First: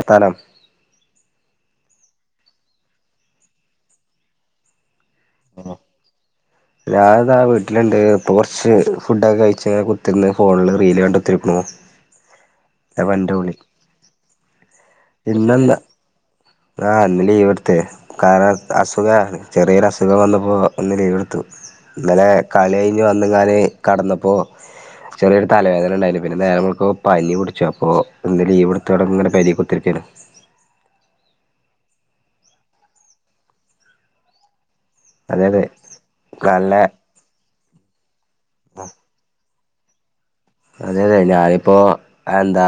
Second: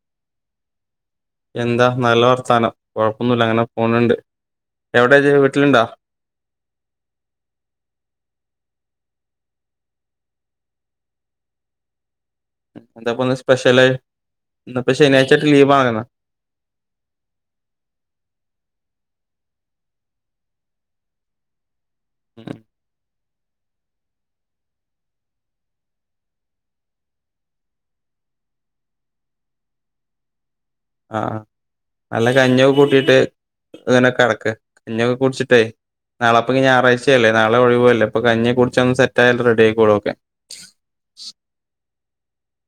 എത്താനം എന്താ, നല്ല വർത്താനം കൊയ് പ്പൊന്നുല്ല അങ്ങനെ പോണുണ്ട് എവിടെ ഇജ്ജ് വീട്ടില്ണ്ടോ ഞാൻ ഇതാ വീട്ടില്ണ്ട്, ഇപ്പൊ കൊറച്ച് ഫുഡൊക്കെ കഴിച്ച് കുത്തിരുന്ന് ഫോണില് റീല് കണ്ടുക്കുത്തിരിക്ക്ണൂ എന്താപ്പന്ന് സ്പെഷ്യല് ഇന്ന് പ്പം ശനിയാഴ്ചായിട്ട് ലീവ് വാണാ ആഹ് ഇന്ന് ലീവ്ട്ത് കാരണം അസുഖാണ് ചെറിയൊരു അസുഖം വന്നപ്പോ ഒന്ന് ലീവെടുത്തു ഇന്നലെ ഉം കളി കഴിഞ്ഞഞ് വന്നങ്ങാന് കടന്നപ്പോ ചെറിയൊരു തലവേദനണ്ടായിനിം പിന്നെ നേരംവെളുക്കുമ്പം പനി പുടിച്ചു അപ്പൊ ഇന്നുലീവ്ട്ത് ങ്ങനെ പേരേ ക്കുത്തിരിക്കാണ് ആഹ് നല്ല കഞ്ഞിയൊക്കെ കൂട്ടിയിട്ട് ങ്ങനെ കടക്ക് കഞ്ഞിയൊക്കെ അതെ അതെ കുടിച്ചിട്ടേയ് നാളെപ്പയ്ക്ക് നല്ല ഞായറാഴ്ചയല്ലേ നാളെ ഒഴിവുല്ലേ അപ്പോ കഞ്ഞിയെ കുടിചൊന്ന് സെറ്റായാൽ റെഡി ആയിക്കോളൂ ഒ ക്കെ അതെയതെ ഞാനിപ്പോ എന്താ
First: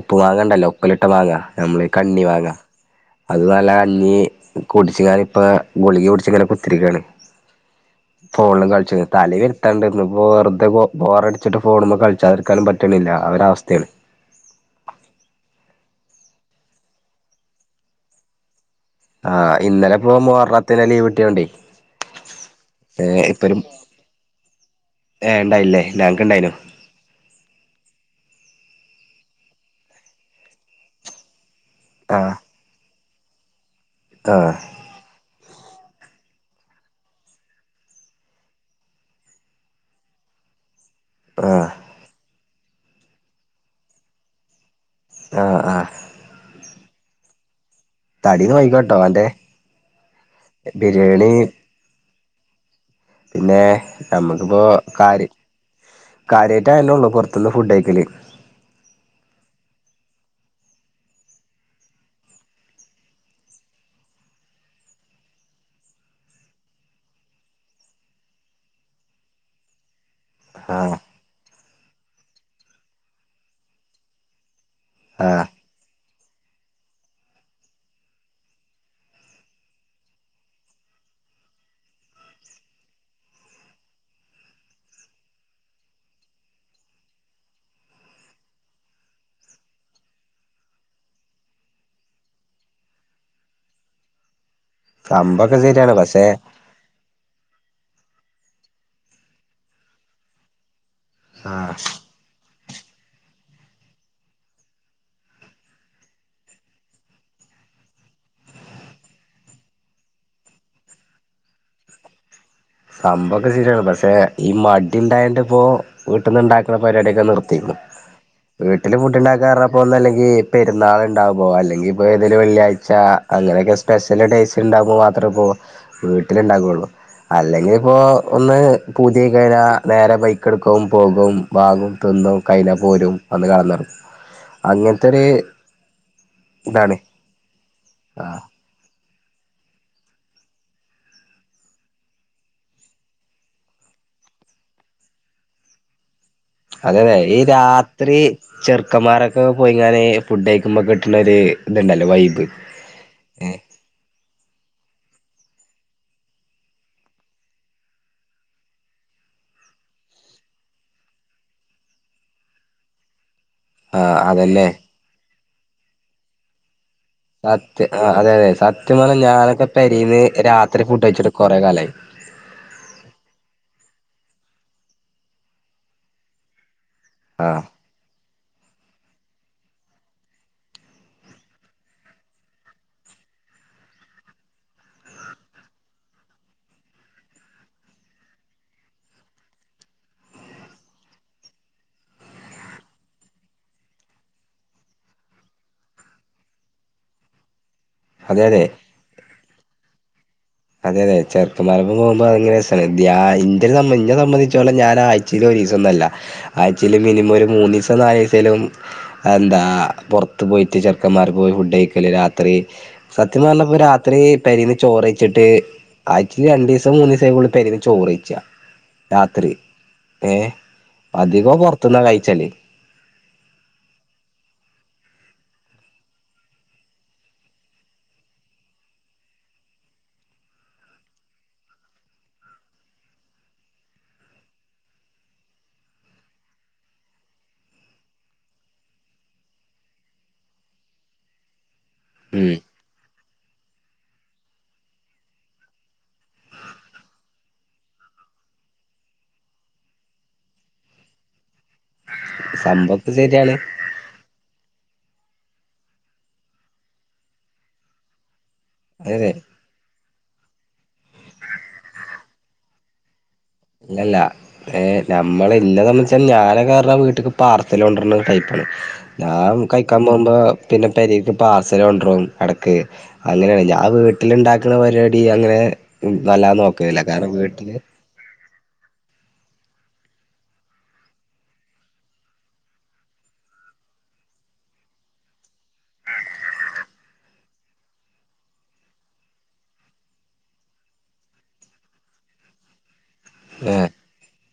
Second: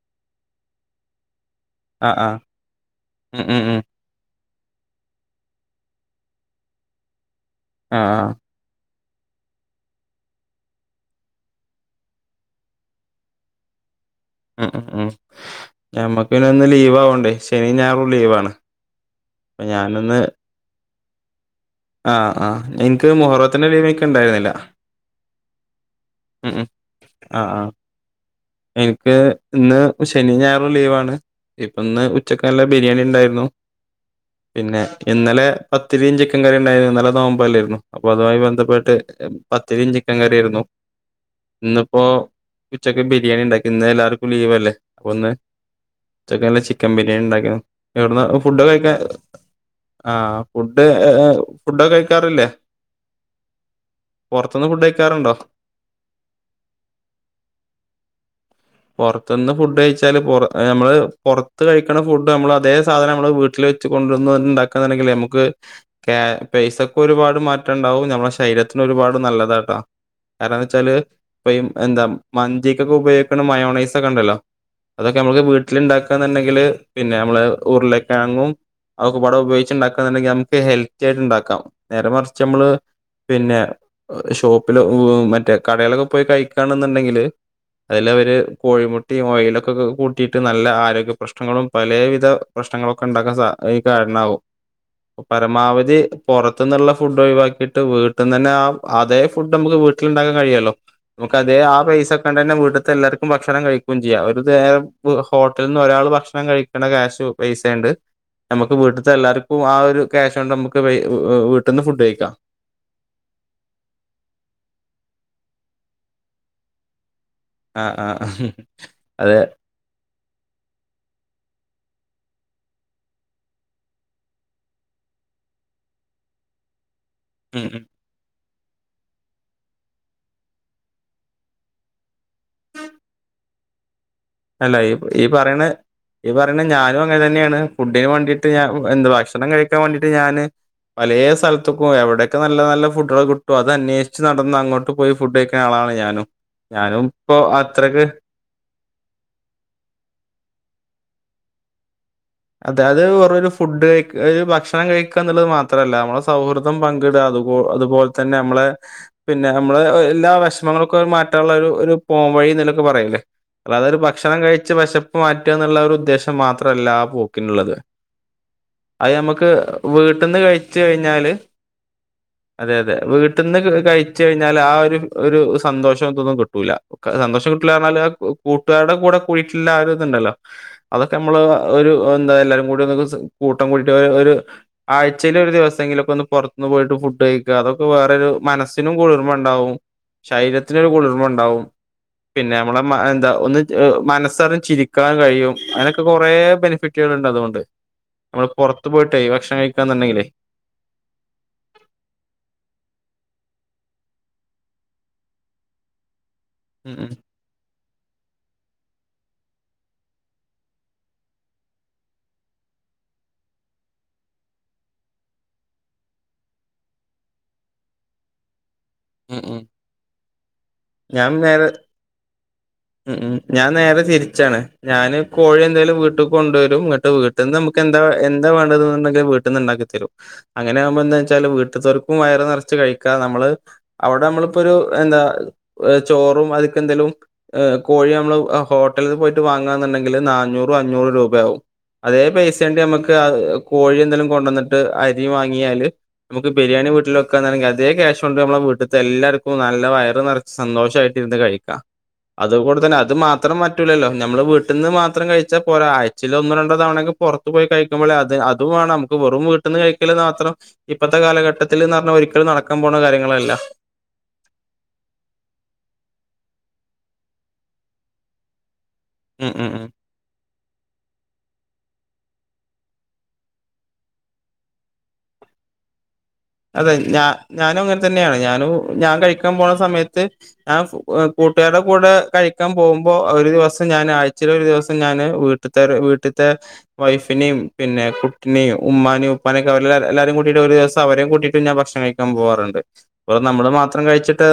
ഉപ്പമാങ്ങാണ്ടല്ലൊ ഉപ്പിലിട്ട മാങ്ങാ നമ്മള് ഈ ആഹ് ആഹ് കണ്ണിമാങ്ങാ അത് ഉം ഉം നല്ല ഉം കഞ്ഞി കുടിച്ച്ങ്ങാണ്ട് ഇപ്പ ഗുളിക കുടിച്ചിങ്ങനെ കുത്തിരിക്കാണ് ആഹ് ആഹ് ഫോണിലും കളിച്ച് തലെ വെര്ത്തവ്ണ്ടർ ന്നു ഇന്നപ്പോ വെറുതെ ബോറടിച്ചിട്ട് ഫോണ് മ്മേ കളിച്ചാതിരിക്കാനും പറ്റ്ണില്ല ആ ഒരവസ്ഥയാണ് ഉം ഉം ഞമ്മക്ക് പിന്നെ ഒന്ന് ലീവ് ആവണ്ടേ, ശനി ഞായറും ലീവാണ്. ആഹ് അപ്പൊ ഇന്നലപ്പോ ഞാനൊന്ന് മുഹറത്തിലെ ലീവ് കിട്ടിയോണ്ടേ ആഹ് ആഹ് ഇൻക്ക് ഏഹ് ഇപ്പൊരു മുഹറത്തിന്റെ ലീവ് ഇൻക്ക് ഇണ്ടായിരുന്നില്ല ഏഹ് ഇണ്ടായില്ലേ ഞങ്ങക്കിണ്ടായിനു ഉം ഉം ആഹ് ആഹ് ഇക്ക് ഇന്ന് ശനി ഞായറു ലീവാണ് ഇപ്പന്ന് ആഹ് ഉച്ചക്ക് നല്ല ബിരിയാണിണ്ടാ ണു ആഹ് പിന്നെ ഇന്നലെ പത്തിരയും ചിക്കൻ കറി ഇണ്ടായിരുന്നു ഇന്നലെ നോമ്പല്ലായിരുന്നു അപ്പൊ അതുമായി ബന്ധപ്പെട്ട് പത്തിരിയും ചിക്കൻ കറിയും ആയിരുന്നു ആഹ് ഇന്നിപ്പോ ഉച്ചക്ക് ബിരിയാണിണ്ടാക്കി ഇന്ന് എല്ലാർക്കും ലീവല്ലേ. അപ്പൊന്ന് ആഹ് ആഹ് ഉച്ചക്കല്ല ചിക്കൻ ബിരിയാണി ഉണ്ടാക്കിണ്. എവിടുന്ന തടീന്ന് ഫുഡൊക്കെ കഴിക്കാൻ പോയിക്കോട്ടോ അന്റെ ആഹ് ഫുഡ് എ-എ ഫുഡൊക്കെ കഴി ക്കാറില്ലേ? പിന്നേയ് നമ്മക്കിപ്പോ കാരി കഴിക്കാറുണ്ടോ കാര്യായിട്ടതന്നെള്ളൂ പൊറത്ത്ന്ന് ഫുഡ് കയിക്കല് പൊറത്ത്ന്ന് ഫുഡയിച്ച് ച്ചാല് പൊറ അമ്മള് പൊറത്ത് കഴിക്കണ ഫുഡ് അമ്മള് അതേ സാധനമ്മള് വീട്ടിലെച്ച് കൊണ്ട്ന്നൻണ്ടാക്കാന്നാണങ്കിൽ ലെമ്മക്ക് ഏഹ് പൈസക്കൊരുപാട് മാറ്റണ്ടാവും നമ്മളെ ശരീരത്തിനൊരുപാട് നല്ലതാട്ടോ. കാരണന്ന്ച്ചാല് ആഹ് ഇപ്പയി എന്താ മന്തി ക്കൊക്കെ ഉപയോഗിക്കണ മയോണൈസൊക്കെണ്ടല്ലോ അതൊക്കെ നമക്ക് ആഹ് വീട്ടില്ണ്ടാക്ക ക്കാന്ന്ണ്ടെങ്കില് പിന്നെ നമ്മള് ഉർലക്കിഴങ്ങും അവൊക്കെപ്പാടെ ഉപയോഗിച്ച്ണ്ടാക്കാന്ന്ണ്ടെങ്കില് നമുക്ക് ഹെൽത്തിയാട്ട്ണ്ടാക്കാം നേരെ മറിച്ചമ്മള് പിന്നെ ഷോപ്പില് ഉ-വ് മറ്റേ കടെലൊക്കെ പോയി കഴിക്കാന്നുണ്ടെങ്കില് അയിലവര് കോഴിമുട്ടയും ഓയിലൊക്കെ ക്കെ കൂട്ടിട്ട് നല്ല ആരോഗ്യ പ്രശ്നങ്ങളും പലേവിധ പ്രശ്നങ്ങളൊക്കെണ്ടാക്കാൻ സ ഈ കാരണാവും. സംഭവൊക്കെ ശരിയാണ് പരമാവധി പക്ഷെ പൊറത്ത്ന്നുള്ള ഫുഡ് ഒഴുവാക്കിട്ട് ട്ട് വീട്ട്ന്നന്നെ ആ അതേ ഫുഡമ്മക്ക് വീട്ടിലുണ്ടാക്കാൻ കഴിയല്ലോ നമുക്കതേ ആഹ് ആ പൈസ ന്നെ വീട്ട്ത്തെ എല്ലാർക്കും ഭക്ഷണം കഴിക്കും ചെയ്യാം ഒരു നേരം ഹോട്ടൽന്ന് ഒരാള് ഭക്ഷണം കഴിക്കണ ക്യാശു പൈസെണ്ട്. നമുക്ക് വീട്ടിത്തെ എല്ലാർക്കും ആ ഒരു ക്യാഷ് കൊണ്ടമ്മക്ക് വയ്-വ് വീട്ടീന്ന് ഫുഡ് കഴിക്കാം. സംഭവൊക്കെ ശരിയാണ് പഷെ ഈ മടി ഉണ്ടായണ്ട്പ്പോ വീട്ട്ന്ന്‌ണ്ടാക്കണ പരിവാടിക്കെ നിർ ത്തിക്കണ് ആ ആ വീട്ടില് ഫുഡ് അതെ ണ്ടാക്കാറഞ്ഞപ്പോ ഒന്നല്ലങ്കി പെരുന്നാള്ണ്ടാവുമ്പോ അല്ലെങ്കി ഇപ്പെതേലു വെള്ളിയാഴ്ച അങ്ങനെയൊക്കെ സ്പെഷ്യൽ ഡേയ്‌സ്ണ്ടാവുമ്പ മാത്രപ്പോ വീട്ടിലിണ്ടാക്കൊള്ളൂ. ഉം അല്ലെങ്കിപ്പോ ഒന്ന് പൂത്യായ്കയ്ഞ്ഞാ നേരെ ബൈക്കെട്ക്കും പോകും വാങ്ങും തിന്നും കൈഞ്ഞാ പോരും വന്ന് കെടന്നൊറങ്ങ് എല്ലാ ഈ ഈ പറെയ്ണേ ഈ പറീണ ഇതാണ് ഞാനും അങ്ങൻതന്നെയാണ് ഫുഡിന് ആ വാണ്ടീട്ട് ഞാൻ എന്ത് ഭക്ഷണം കഴിക്കാൻ വേണ്ടീട്ട് ഞാന് പലേ സൽത്ത്ക്കാേയ് എവ്ടെക്കെ നല്ല നല്ല ഫുഡ്ഡ്കള് കിട്ടാേ അതന്നേഷ്ച്ച് നടന്ന് അങ്ങോട്ട് പോയ് ഫുഡ്ഡയ്ക്ക്ണ ആളാ ളാ ഞാനും. ഞാനും അങ്ങനെ ഇപ്പോ ഈ അത്രക്ക് രാത്രി ചെർ ക്കൻമാരൊക്കെ പോയ്ങ്ങാന് ഫുഡ്ഡയ്ക്കുമ്പ കിട്ട്ണൊര് ത്ണ്ടല്ലോ വൈ അതെ അത് വെറുവൊരു ഫുഡ്ഡ്കഴിക്ക് ഒര് ഭക്ഷ ക്ഷണം കഴിക്കന്ന്ള്ളത് മാത്രല്ല നമ്മളെ സൗഹൃദം പങ്ക്ടാ അതുപോ അതുപോൽ തന്നെ മ്മളെ പിന്നെ അമ്മ എല്ലാ വെഷ്മങ്ങളൊക്കെ മാറ്റാൻള്ളെരു ഒരു പോം വഴീന്ന്ലെക്കെ പറയൂലേ അല്ലാതെ ഒര് ആഹ് ഭക്ഷണം അതല്ലേ കഴിച്ച് വെശപ്പ് മാറ്റാ ന്ന്ള്ള ആ ഒര്ദ്ദേശം മാത്രല്ലാ പോക്കിന്ള്ളത് സത്യ ആഹ് അതെ അതെ സത്യം അയ് പറഞ്ഞ ഞമ്മക്ക് ഞാനൊക്കെ പെരീന്ന് വീട്ട്ന്ന് കഴിച്ച് രാത്രി ഫുഡ് കയ്ഞ്ഞാല് കഴിച്ചിട്ട് കൊറെ കാലായി അതെ അതെ വീട്ട്ന്ന് ക കഴിച്ച് കയ്ഞ്ഞാല് ആ ഒരു ഒരു സന്തോഷം തൊന്നും കിട്ടൂലാ സന്തോഷം ആഹ് കിട്ടൂല്ലാർഞ്ഞാല് അത് കൂട്ട്കാർടെ കൂടെ പോയിട്ടിള്ള ആ ഒരിതൊണ്ടല്ലോ അതൊക്കെ മ്മള് ഒരു പ്പന്താ എല്ലാരും കൂടി ഒര്സം കൂട്ടം കൂടിട്ട് ഒരു ആഴ്ചയിലൽ ഒരു ദിവസെങ്കിലൊക്കെ ഒന്ന് പൊറത്തന്ന് പോയിട്ട് ഫു ഫുഡ്ഴിക്ക അതൊക്കെ വേറൊരു മനസ്സിനും കുളിർമണ്ടാവും ശരീരത്തിനൊരു കുളിർമണ്ടാവും. പിന്നെ മ്മളെ എന്താ ഒന്ന് മനസ്സറി ചിരിക്കാൻ കഴിയും അങ്ങനൊക്കെ കൊറേ ബെനഫിറ്റ് ട്ടികളുണ്ടതുകൊണ്ട് അതെ നമ്മള് അതെ പൊറത്ത് പോയിട്ടേ ഭക്ഷണം കഴിക്കാന്നുണ്ടെങ്കിലേ അതെ അതെ ഇത്തിരി സമ്മേം ഞെ സംബന്ധിച്ചോളെ ഞാനായച്ചതൊരിസംന്നല്ല ഉം ആഴ്ച്ചേൽ ഉം. മിനിമം ഒരു മൂന്നിസം നാലിസേലും എന്താ പൊറത്ത് പോയിട്ട് ചെക്കന്മാർ പോയി ഫുഡഴിക്കല് രാത്രി സത്യം നല്ല രാത്രി പരിന്ന് ചോറ് വച്ചിട്ട് ആഴച്ചയിൽ രണ്ടിസം മൂന്നു ദിവസം ആയ പെരി ചോറ്ഴിച്ച രാത്രി ഏഹ് ഞാൻ അധികം നേരെ പൊറത്ത്ന്നാ കഴിച്ചല് ഉ ഞാൻ നേരെ തിരിച്ചാണ് ഞാന് കോഴി എന്തായാലും വീട്ടിൽ ഞാൻ കോഴി എന്തേലും വീട്ടിൽ കൊണ്ടുവരും എന്നിട്ട് വീട്ടിൽ നിന്ന് നമുക്ക് എന്താ എന്താ വേണ്ടതുണ്ടെങ്കിൽ വീട്ടന്ന്ണ്ടാക്കും അങ്ങനെ ആകുമ്പ എന്താ വെച്ചാല് വീട്തോൽക്കും വയറ് നിറച്ച് കഴിക്കാ നമ്മള് അവിടെ നമ്മളിപ്പോ ഒരു പ്പൊ എന്താ [unintelligible] ഏഹ് ചോറും അത്ക്കെന്തേലും ഏഹ് കോഴി നമ്മള് ഹോട്ടൽല് പോയ്ട്ട് വാങ്ങാന്ന്ണ്ടെങ്കില് നാഞ്ഞൂറു അഞ്ഞൂറ് രൂപയാകവും അതേ ഉം പൈസണ്ട നമുക്ക് കോഴി എന്തെലും കൊണ്ടുവന്നിട്ട് അരി വാങ്ങിയാല് നമുക്ക് ബിരിയാണി വീട്ടിൽക്കാ അതേ ക്യാഷ് കൊണ്ട് നമ്മള വിട്ട്ത്തെ എല്ലർക്കും നല്ല വയർ നിറ സന്തോഷമായിട്ട് ഇരുന്ന് കഴിക്കാം അതുകൂടെ തന്നെ സംഭവൊക്കെ അത് ശരിയാണ് മാത്രം പറ്റൂില്ലല്ലോ നമ്മള് വീട്ട വീട്ടിന് മാത്രം കഴിച്ചൽ പോര അയച്ചയി ഒന്ന് രണ്ടോ തവണ ഓക്കേ പുറത്ത് പോയി കഴുമ്പോഴേ അത്ത് അത് പോണം നമുക്ക് അതെ വെറും വീട്ട്ന്ന് കഴിക്കല് മാത്രം ഇപ്പത്തെ കാലഘട്ടത്തില്ന്നർഞ്ഞാ ഒരിക്കലും നടക്കാം പോണ കാര്യങ്ങളല്ലാ ഇല്ലല്ല ഏ നമ്മള ഇല്ലത വെച്ചാൽ ഞാന കേയറ വീട്ടക്ക് പാർസൽ കൊണ്ടരുന്ന കൈപ്പാണ് ഉം ഞാൻ ഉം ഉം. കഴിക്കാൻ പോകുമ്പോ പിന്നെ പരിക് പാർസൽ കൊണ്ടും ഇടക്ക് അങ്ങനെയാണ് ഞാൻ വീട്ടിൽ ഇണ്ടാക്കുന്ന പരിപാടി അങ്ങനെ വല്ലാതെ അതെ നോക്കലില്ല ഞാ കാരണം വീട്ടില് ഞാനും അങ്ങനെ തന്നെയാണ് ഞ ഞാൻ കഴിക്കാൻ പോുന്ന സമയത്ത് ഞാൻ കൂട്ടുകാരുടെ കൂടെ കഴിക്കാൻ പോകുമ്പോ അവ വസം ഞാന് ആഴ്ച്ചേലൊര് ദിവസം ഞാന് വീട്ട്ത്തെ വീട്ട്ത്തെ വൈഫിനിം പിന്നെ കുട്ടിനിം ഉമ്മാും ഉപ്പാനൊെ അവല്ലാരും കൂട്ടിട് ഒരു ദിവസം അവരും കുടി പിന്നെ ഭക്ഷണം കഴിക്കാൻ പോകാറുണ്ട് നമ്മള് ഏഹ് മാത്രം കഴിച്ചിട്ട്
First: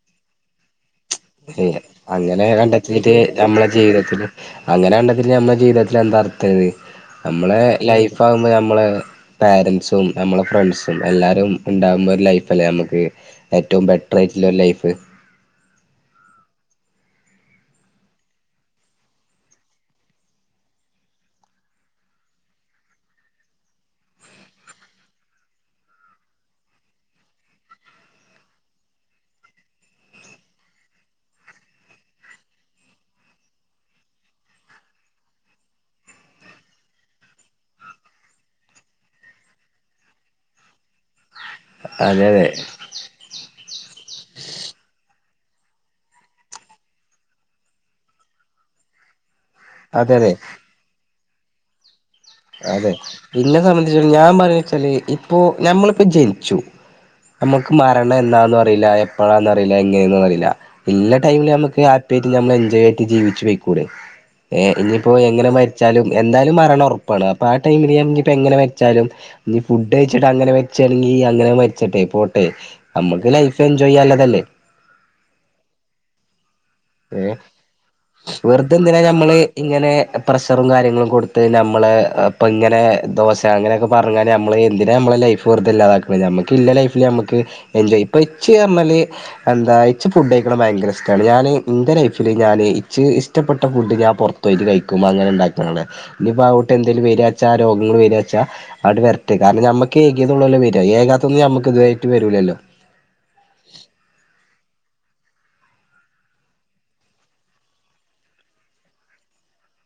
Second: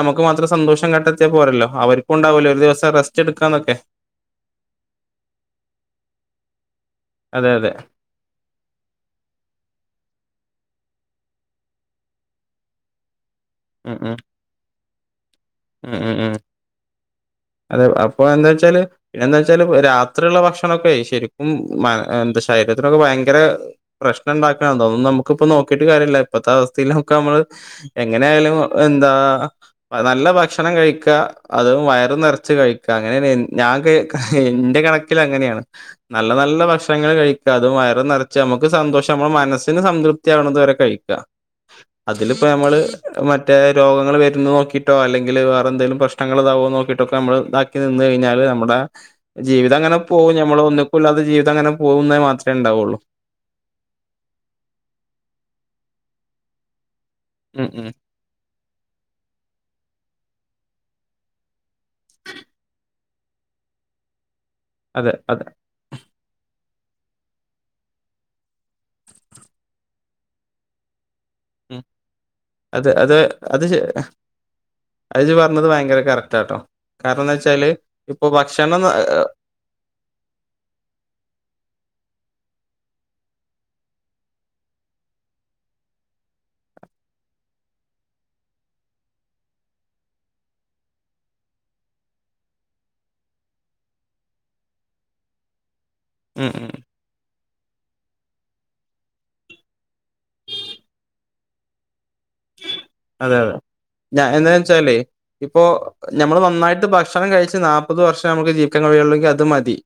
നമുക്ക് മാത്രം സന്തോഷം കട്ട അ അങ്ങനെ കണ്ടെത്തിട്ട് നമ്മളെ എടുക്കാന്നൊക്കെ ജീവിതത്തിൽ അങ്ങനെ കണ്ടത്തി നമ്മെ ജീവിതത്തിൽ എന്താ അതെ നമ്മളെ അതെ ലൈഫ് ആകുമ്പോ നമ്മളെ പാരൻറ്സും നമ്മളെ ഫ്രണ്ട്സും എല്ലാവരും ഉണ്ടാകുന്ന ഒരു ലൈഫ്ല്ലേ നമുക്ക് ഏറ്റവും ബെറ്റർ ആയിട്ടുള്ള ഒരു ലൈഫ് മം ഉം ഉം അതെ അപ്പൊ എന്താ വെച്ചാല് എന്താ വെച്ചാല് രാത്രിയുള്ള ഭക്ഷണൊക്കെ ശരിക്കും എന്താ ശരീരത്തിനൊക്കെ ഭയങ്കര പ്രശ്നംണ്ടാക്കാ അതാെന്നും നമുക്ക്പ്പാെ നോക്കീട്ട് കാര്യല്ല ഇപ്പത്തെ അവസ്തീലൊക്കെ നമ്മള് എങ്ങനെയ ആായാലും എന്താ നല്ല ഭക്ഷണം കഴിക്ക അതും വയറും നറച്ചു ച് കഴിക്ക അങ്ങന ഞാൻ എന്റെ കണക്കിൽ അങ്ങനെയാണ് നല്ല നല്ല ഭക്ഷണൾ കഴി അത് വയറ് നിറച്ച് നമുക്ക് സന്തോഷം നമ്മുടെ മനസ്സിന് സംതൃപ്തി ആവേണത് വരെ കഴിക്കാം അതെ അതെ അതിലിപ്പോ നമ്മൾ മറ്റേ രോഗങ്ങൾ വരും നോക്കിട്ടോ അല്ലെങ്കിൽ ല് വേറെന്തേലും പ്രശ്നങ്ങൾ ഇതാവോ നോക്കീട്ടൊക്കെ നമ്മള് ഇതാക്കി നിന്ന് കയ്ഞ്ഞാല് നമ്മ്ടെ ജീവിത അങ്ങനെ അതെ അതെ പോവുംുംഞമ്മൾ ഒന്നിക്കൂില്ലാതെ ജീവിം അങ്ങനെ പോകും അതെ പിന്നെ സംബന്ധിച്ച ഞാൻ പറഞ്ഞ വെച്ചാല് ഇപ്പൊ നഞമ്മളിപ്പോൊ ജനിച്ചു ഉം നമ്മുക്ക് ഉം മരണം എന്താന്ന് അറിയില്ല എപ്പഴാന്ന് അറിയില്ല എങ്ങനെയന്നന്ന അറിയില്ല ഇല്ല ടൈമില് നമുക്ക് ഹാപ്പി ആയിട്ട് നമ്മൾ എൻജോയ് ആയിട്ട് ജീവിച്ചു പെയ്ക്കൂടേ ഏ ഇനിയിപ്പോ അതെ അതെ എങ്ങനെ മരിച്ചാലും എന്തായാലും മരണോർപ്പ അ ആ ടൈമിൽ എങ്ങനെ മരിച്ചാലും ഫുഡ് കഴിചിട്ട് അങ്ങനെ മരിച്ചാണെക്കി അങ്ങനെ ഉം മരിച്ചട്ടെ പോട്ടെ അത് അത് നമ്മുക്ക് ലൈഫ് അത് ശ എൻജോയ് ചെയ്യനുള്ളത് അല്ലേ അത് ജ് പർഞ്ഞത് ഭയങ്കര കറക്റ്റാട്ടോ കാരണംന്ന് വെച്ചാല് ഇപ്പൊ വെറുതെ ഭക്ഷണം ന- എന്തിനാ ഏഹ് നമ്മള് ഇങ്ങനെ പ്രഷറും കാര്യങ്ങളും കൊടുത്ത് നമ്മള് ഇപ്പൊ ഇങ്ങനെ ദോശ അങ്ങനെയൊക്കെ പറഞ്ഞാല് നമ്മള് എന്തിനാണ് നമ്മള ലൈഫ് വെറതല്ലാതാക്ക നമുക്ക് ഇല്ല ലൈഫില് നമുക്ക് എൻജോയ്ാം ഇപ്പൊ ഇച്ച് പറഞ്ഞാല് എന്താ ഇച്ച് ഫുഡ് കഴിക്കണത് ഭയങ്കര ഇഷ്ടമാണ് ഞാന് എന്റെ ലൈഫില് ഞാന് ഇച്ച് ഇഷ്ടപ്പെട്ട ഫുഡ്ഞൻ പുറത്ത് പോയിട്ട് കഴിക്കു അങ്ങനെ ഇണ്ടാക്ണത് ആണ് ഇഞ്ഞ്പ്പാ ഉം കൂട്ട് ഉം എന്തേലും വര്യാച്ചാ ആ രോ കേട് വെര്യാച്ചാ ആട്ട് വെര്ട്ട് കാരണം നമ്മക്ക് ഏകീയതോള്ളോലൊ വര്യാ ഏകാതൊന്നും നമ്മക്ക് ഇതുവ അതെ അതെ ഞാൻ എന് ച്ചാല് ഇപ്പോ നമ്മള് നന്നായിട്ട് ഭക്ഷണം കഴിച്ച് നാപത് വർഷ അമ്മക്ക് ജീവിക്കാ കഴിയോള്ളെങ്കി അത് മതി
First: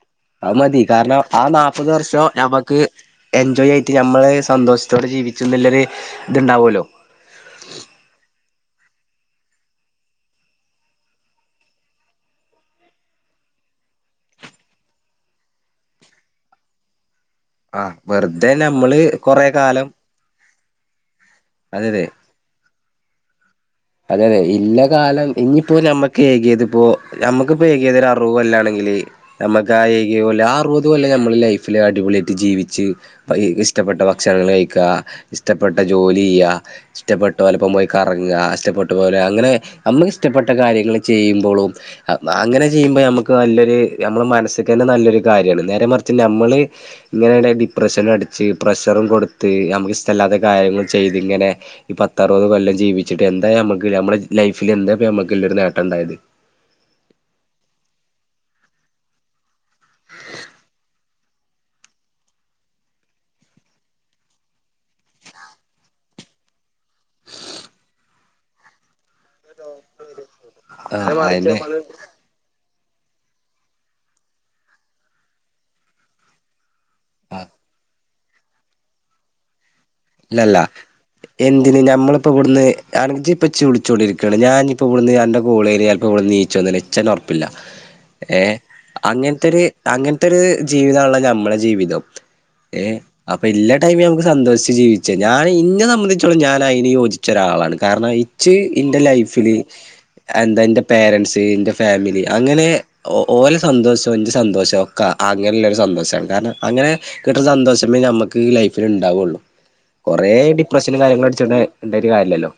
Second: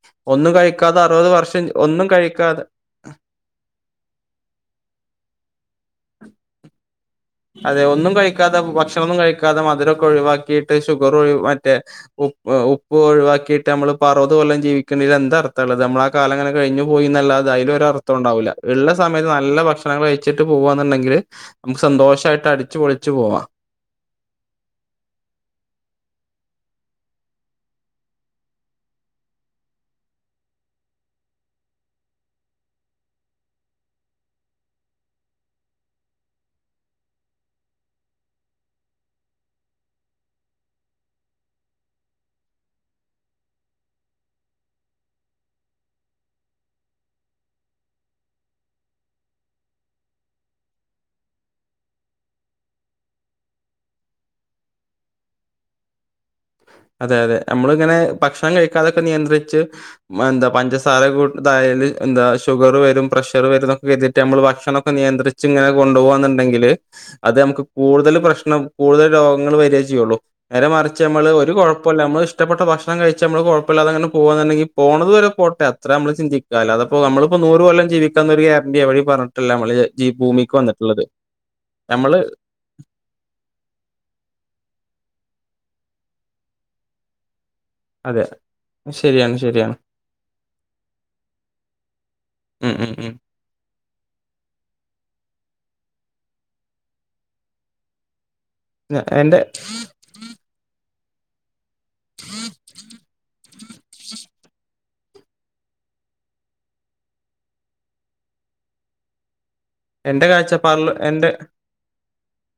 ആ ഒന്നും മതി കഴിക്കാതെ കാരണം അറുപത് ആ വർഷം നാല്പ്പത് ഒന്നും വർഷം കഴിക്കാതെ നഞമ്മക്ക് എൻജോയ് ആയിട്ട് ഞമ്മള് സന്തോഷത്തോടെ ജീവി ച്ച്നല്ലര് ഇതുണ്ടാവല്ലോ അതെ ഒന്നും കഴിക്കാതെ ഭക്ഷണൊന്നും കഴിക്കാതെ മധുര വൊക്കെ ഒഴിവാക്കിയിട്ട് ഷുഗർ ഒഴി മറ്റേ ഉ ഉപ്പ് ഒഴിവാക്കിയിട്ട് നമ്മള് പ്പ അറുപത് കൊല്ലം ജീവിക്കുന്നതിലെന്താർത്ഥള്ളത് നമ്മള ആ കാലങ്ങനെ കഴിഞ്ഞു പോയിന്നല്ലാ തെ ആഹ് അയിലൊരർത്ഥോണ്ടാവില്ല വെറുതെ ഇള്ള നമ്മള് സമയത്ത് കൊറെ നല്ല കാലം ഭക്ഷണങ്ങള് കഴിച്ച് ട്ട് പോവാന്നുണ്ടെങ്കില് നമുക്ക് അതെ അതെ സന്തോഷായിട്ട് അടിച്ചു പൊളിച്ചു പോവാം അതെ അതെ ഇല്ല കാലം ഇനിയിപ്പോ ഞമ്മക്ക് ഏകിയതിപ്പോ നമ്മക്കിപ്പോ ഏകിയത് ഒരു അറുവ് കൊല്ലാണെങ്കി ല് നമ്മക്കാ ഏകിയ കൊല്ലം ആ അറുപതു കൊല്ലം ലൈഫില് അടിപൊളിയായിട്ട് ജീവിച്ച് പൈ ഇസ്ട പ്പെട്ട ഭക്ഷണങ്ങള് കഴിക്ക ഇഷ്ടപ്പെട്ട ജോലി ചെയ്യ ഇഷ്ടപ്പെട്ടലോപ്പം പോയി കറങ്ങാ ഇഷ്ട ട്ട പോലെ അങ്ങനെ നമ്മുക്ക് ഇഷ്ടപ്പെട്ട കാര്യങ്ങൾ ചെയ്യുമ്പോളും അങ്ങനെ ചെയ്യുമ്പോ നമ്മുക്ക് നല്ലൊരു ഞമ്മളെ മനസ്സ്ക്ക് തന്നെ നല്ലൊരു കാര്യാണ് നേരെ മറിച്ച് ഞമ്മള് ഇങ്ങനെ ഡിപ്രഷനടിച്ച് പ്ര ഷറും കൊടുത്ത് നമുക്കിഷ്ടല്ലാത്ത കാര്യങ്ങൾ ചെയ്തിങ്ങനെ പത്തറുപത് കൊല്ലം ജീവിച്ചിട്ട് എ ടാ ഞമ്മക്ക് ഞമ്മുടെ ലൈഫില് എന്താ ഞമ്മുക്കുള്ളൊരു നേട്ടണ്ടായത് അതെ അതെ ഞമ്മളിങ്ങനെ ഭക്ഷണം കഴിക്കാതൊക്കെ നിയന്ത്രിച്ച് മ് എന്താ പഞ്ചസാര കൂ തായെ എന്ത് എന്താ ഷുഗറു വരും പ്രഷറ് വരു ന്നൊക്കെയ്തിട്ട് ഞമ്മള് ഭക്ഷണോക്കെ നിയന്ത്രിച്ച് ഇങ്ങനെകൊണ്ടോവാ ന്നുണ്ടെങ്കില് അത് ഞമ്മക്ക് കൂടുതല് പ്രശ്നം കൂടുതൽ രോഗങ്ങൾ വര്വ ചെയ്യുള്ളൂ നേരെ മറിച്ച് മ്മള് ഒരു കൊഴപ്പല്ല മ്മള് ഇഷ്ടപ്പെട്ട ഭക്ഷ ണം കഴിച്ച് മ്മള് കൊഴപ്പല്ലാതെങ്ങനെ പോകുന്നുണ്ടെങ്കി പോണത് വരെ പോട്ടെ അത്ര മ്മള് ചിന്തിക്കാ അല്ലാതെ ഇപ്പ നമ്മളിപ്പോ ആ നൂറ് കൊല്ലം ജീവിക്കുന്ന ഒരു ഗ്യാരണ്ടി അവര് പറഞ്ഞിട്ടില്ല നമ്മള് ജ ഭൂമിക്ക് ഇല്ലല്ല വന്നിട്ടുള്ളത് എന്തിന് നമ്മള് ഞമ്മളിപ്പോവിടുന്ന് ആണെങ്കി ജി ഇപ്പച്ചി വിളിച്ചോണ്ടിരിക്കയാണ് ഞാനിപ്പവിടുന്ന് അന്റെ കൂളേരിയേൽക്ക് വ്ട്ണീച്ചുവന്നാലെച്ചന്നെ ഒറപ്പില്ല അതെ ഏ ശരിയാണ് അങ്ങനത്തെര് ശരിയാണ് അങ്ങനത്തെര് ജീവിതണല്ലോ ഞമ്മളെ ജീവിതം ഉം ഏ ഉം ഉം അപ്പൊ എല്ലാ ടൈമിലും മ്മുക്ക് സന്തോഷിച്ച് ജീവി ഞാൻ ഇന്നെ സംബന്ധിച്ചോളം ഞാനയിന് യോജിച്ച ഒരാളാളാണ് കാരണം ഇ ജ് ഇന്റെ ഞാ- എന്റെ ലൈഫില് എന്താന്റെ പേരൻറ്സ് ന്റെ ഫാമിലി അങ്ങനെ ഓലെ സന്തോഷം ന്റെ സന്തോഷവാ ക അങ്ങനെള്ളൊരു സന്തോഷാണ് കാരണം അങ്ങനെ കിട്ടുന്ന സന്തോഷമേ ഞമ്മക്ക് ലൈഫില്ണ്ടാവുള്ളു എന്റെ കൊറേ കാഴ്ചപ്പാടിൽ ഡിപ്രഷനും എന്റെ കാര്യങ്ങളും അടിച്ചോണ്ട് ണ്ടായിട്ട് കാര്യല്ലല്ലോ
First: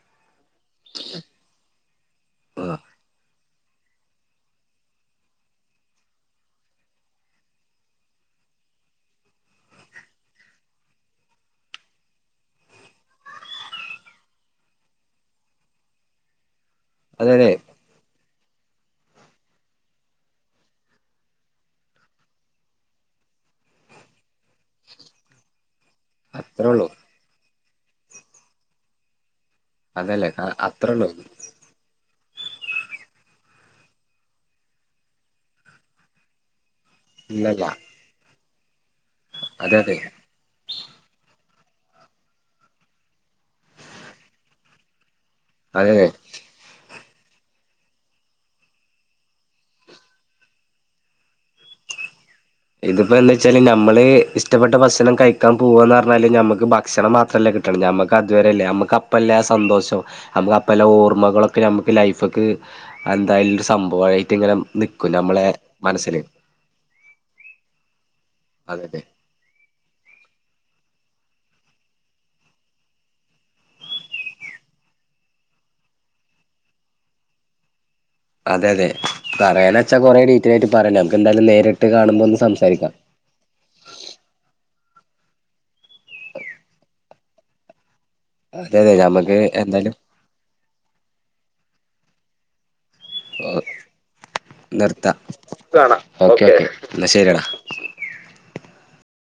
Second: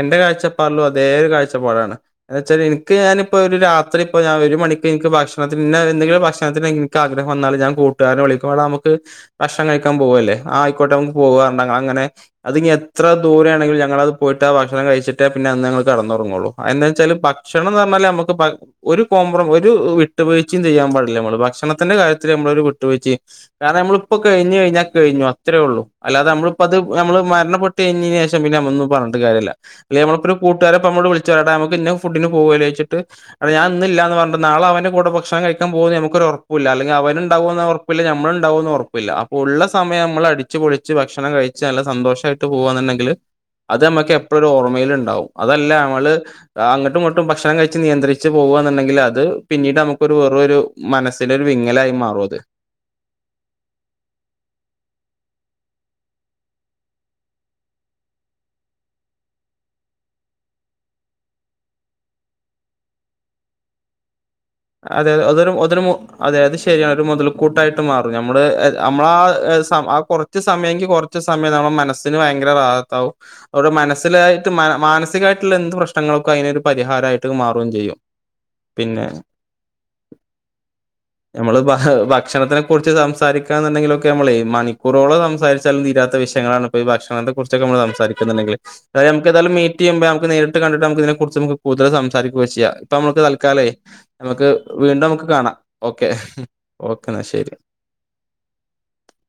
എന്റെ കാഴ്ചപ്പാടിലും അതേ ഒരു കാഴ്ചപ്പാടാണ് എന്ന്ച്ചാല് ആഹ് എനക്ക് ഞാന് ഇപ്പോ ഒരു രാത്രി ഇപ്പോ ഞാൻ ഒരു മണിക്ക് നിക്ക് ഭക്ഷത്തിന് എന്തെങ്കിലും ഭക്ഷണത്തിന് നിക്ക് ആഗ്രഹം വന്നാല് ഞാൻ കൂട്ടുകാരനെ വിളി ക്കും വാടാ മ്മുക്ക് ഭക്ഷണം കഴിക്കാൻ പോവല്ലേ ആയിക്കോട്ടെ മ്മുക്ക് പോവ പറഞ്ഞങ്ങളങ്ങനെ അത് ഇനിഎത്ര ദൂ രെയാണെങ്കിലും ഞങ്ങളത് പോയിട്ടാ ഭക്ഷണം കഴിച്ചിട്ടേ പിന്നെ അന്ന് ഞങ്ങള് കെടന്നോറങ്ങോള്ളൂ അയെന്നാച്ചാല് അതെതെ ഭക്ഷണന്ന് പറഞ്ഞാല് നമുക്ക് പ ഒരു കോംമ്പ്ര ഒരു വിട്ടുവീഴ്ച്ചയും ചെയ്യാൻ പാടില്ല മ്മള് ഭക്ഷണത്തിന്റെ കാര്യത്തില് നമ്മളൊരു വിട്ടുവീഴ്ച്ചയും കാര നമ്മളിപ്പോൾ കഴിഞ്ഞ് കഴിഞ്ഞാൽ കഴിഞ്ഞു അത്രേ ഒള്ളൂ അല്ലാതെ നമ്മളിപ്പ അത് അത്രേള്ളൂ നമ്മള് മരണപ്പെട്ടു കഴിഞ്ഞതിന് ശേഷം പിന്നെ നമ്മ ഒന്നും പറഞ്ഞിട്ട് കാര്യല്ല അല്ല മ്മളിപ്പോ അതല്ലേ ഒരു കൂട്ടുകാരിപ്പോ മ്മളെ അത്രേള്ളൂ വിളിച്ചു പറയാ നമുക്കിന്ന ഫു ഫുഡിന് പോവല്ലെച്ചിട്ട് അത് ഞാനിന്നില്ല പറഞ്ഞിട്ട് നാളെ അവന്റെ കൂടെ ഭക്ഷണം കഴിക്കാ പോവൂന്ന് ഞമ്മുക്കൊരു ഒറപ്പൂല്ലല്ലെ അവനുണ്ടാവോന്ന് ഇല്ലല്ല ഒറപ്പില്ല ഞമ്മളുണ്ടാവോന്ന് ഒറപ്പില്ല അപ്പൊ ഉള്ള അതെ അതെ സമയം നമ്മൾ അടിച്ച് പൊളിച്ച് ഭക്ഷണം കഴി ച്ച് നല്ല സന്തോഷായിട്ട് പോവാന്നുണ്ടെങ്കിൽ അത് നമ്മുക്ക് എപ്പഴും ഓർമ്മയിലുണ്ടാവും അതല്ല അതെ അതെ മ്മള് അങ്ങട്ടും ഇങ്ങോ ട്ടും ഭക്ഷണം കഴിച്ച് നിയന്ത്രിച്ച് പോവ്വ്വാ ന്നുണ്ടെങ്കിൽ അത് പിന്നീട് നമുക്കൊരു വേറൊരു മനസ്സിലൊരു വിങ്ങലായി മാറും അത് ഇതിപ്പോ എന്താച്ചാല് നമ്മള് ഇഷ്ടപ്പെട്ട ഭക്ഷണം കഴിക്കാൻ പോവന്ന് പറഞ്ഞാല് നമ്മുക്ക് ഭക്ഷണം മാത്രല്ല കിട്ടണേ ഞമ്മക്ക് അതുവരെല്ലേ അമ്മുക്ക് അപ്പ അല്ലെ ആ സന്തോഷം അമ്മുക്ക് അപ്പല്ലെ ഓർമ്മകളൊക്കെ ഞമ്മുക്ക് ലൈഫ്ക്ക് അന്തായാലും ഒരു സംഭവായി അതെയതെ അതൊരു മു അതൊരു മു അതെ അത് ശരിയാണ് ഒരു മൊതൽ കൂട്ടായിട്ട് മാറും ഞമ്മള് അതെ അതെ മ്മളെ ആ സ ആ കൊറച്ച് സമയെങ്കി കൊറ ച്ച് സമയം നമ്മുടെ മനസിന് ഭയങ്കര വാവത്താവും അവരുടെ മനസ്സിലായിട്ട് മാനസികമായിട്ടുള്ള എന്ത് പ്രശ്നങ്ങ നൊക്കെ അയിനേത് പരിഹാരായിട്ട് മാറോം ചെയ്യും അതെയതെ പിന്നെ ക ണേനേച്ചാ കൊറെ ഡീറ്റെലായിട്ട് പറയണ്ടെ നമുക്ക് എന്തായാലും നമ്മള് ഭ നേരിട്ട് കാണുമ്പോ ഒന്ന് ഭക്ഷണത്തിനെ സംസാരിക്കാം കുറോള സംസാരിചാലും തീരാത്ത വിഷയങ്ങളാണ് ഇപ്പോ ഈ ഭക്ഷണത്തെ കുറിച്ചക്കെ നമ്മൾ സംസാരിക്കും ണ്ടെിൽ അതെ അതെ നമുക്ക് നമക്ക്തായാല മീറ്റ് എന്തായാലും ചെയ്യുമ്പോ നമ്മുക്ക് നേരിട്ട് കണ്ടിട്ട് നമ്മുക്ക് ഇതിനെ കുറിച് കൂടുതൽ സംസാരിക്ക ഒക്കെ ചെയ്യാം ഇപ്പ നമ്മുക്ക് തൽക്കാലേ നമുക്ക് വീണ്ടും നിർത്താം നമുക്ക് കാണാം ഓക്കെ ഓക്കേ എന്നാ ശരി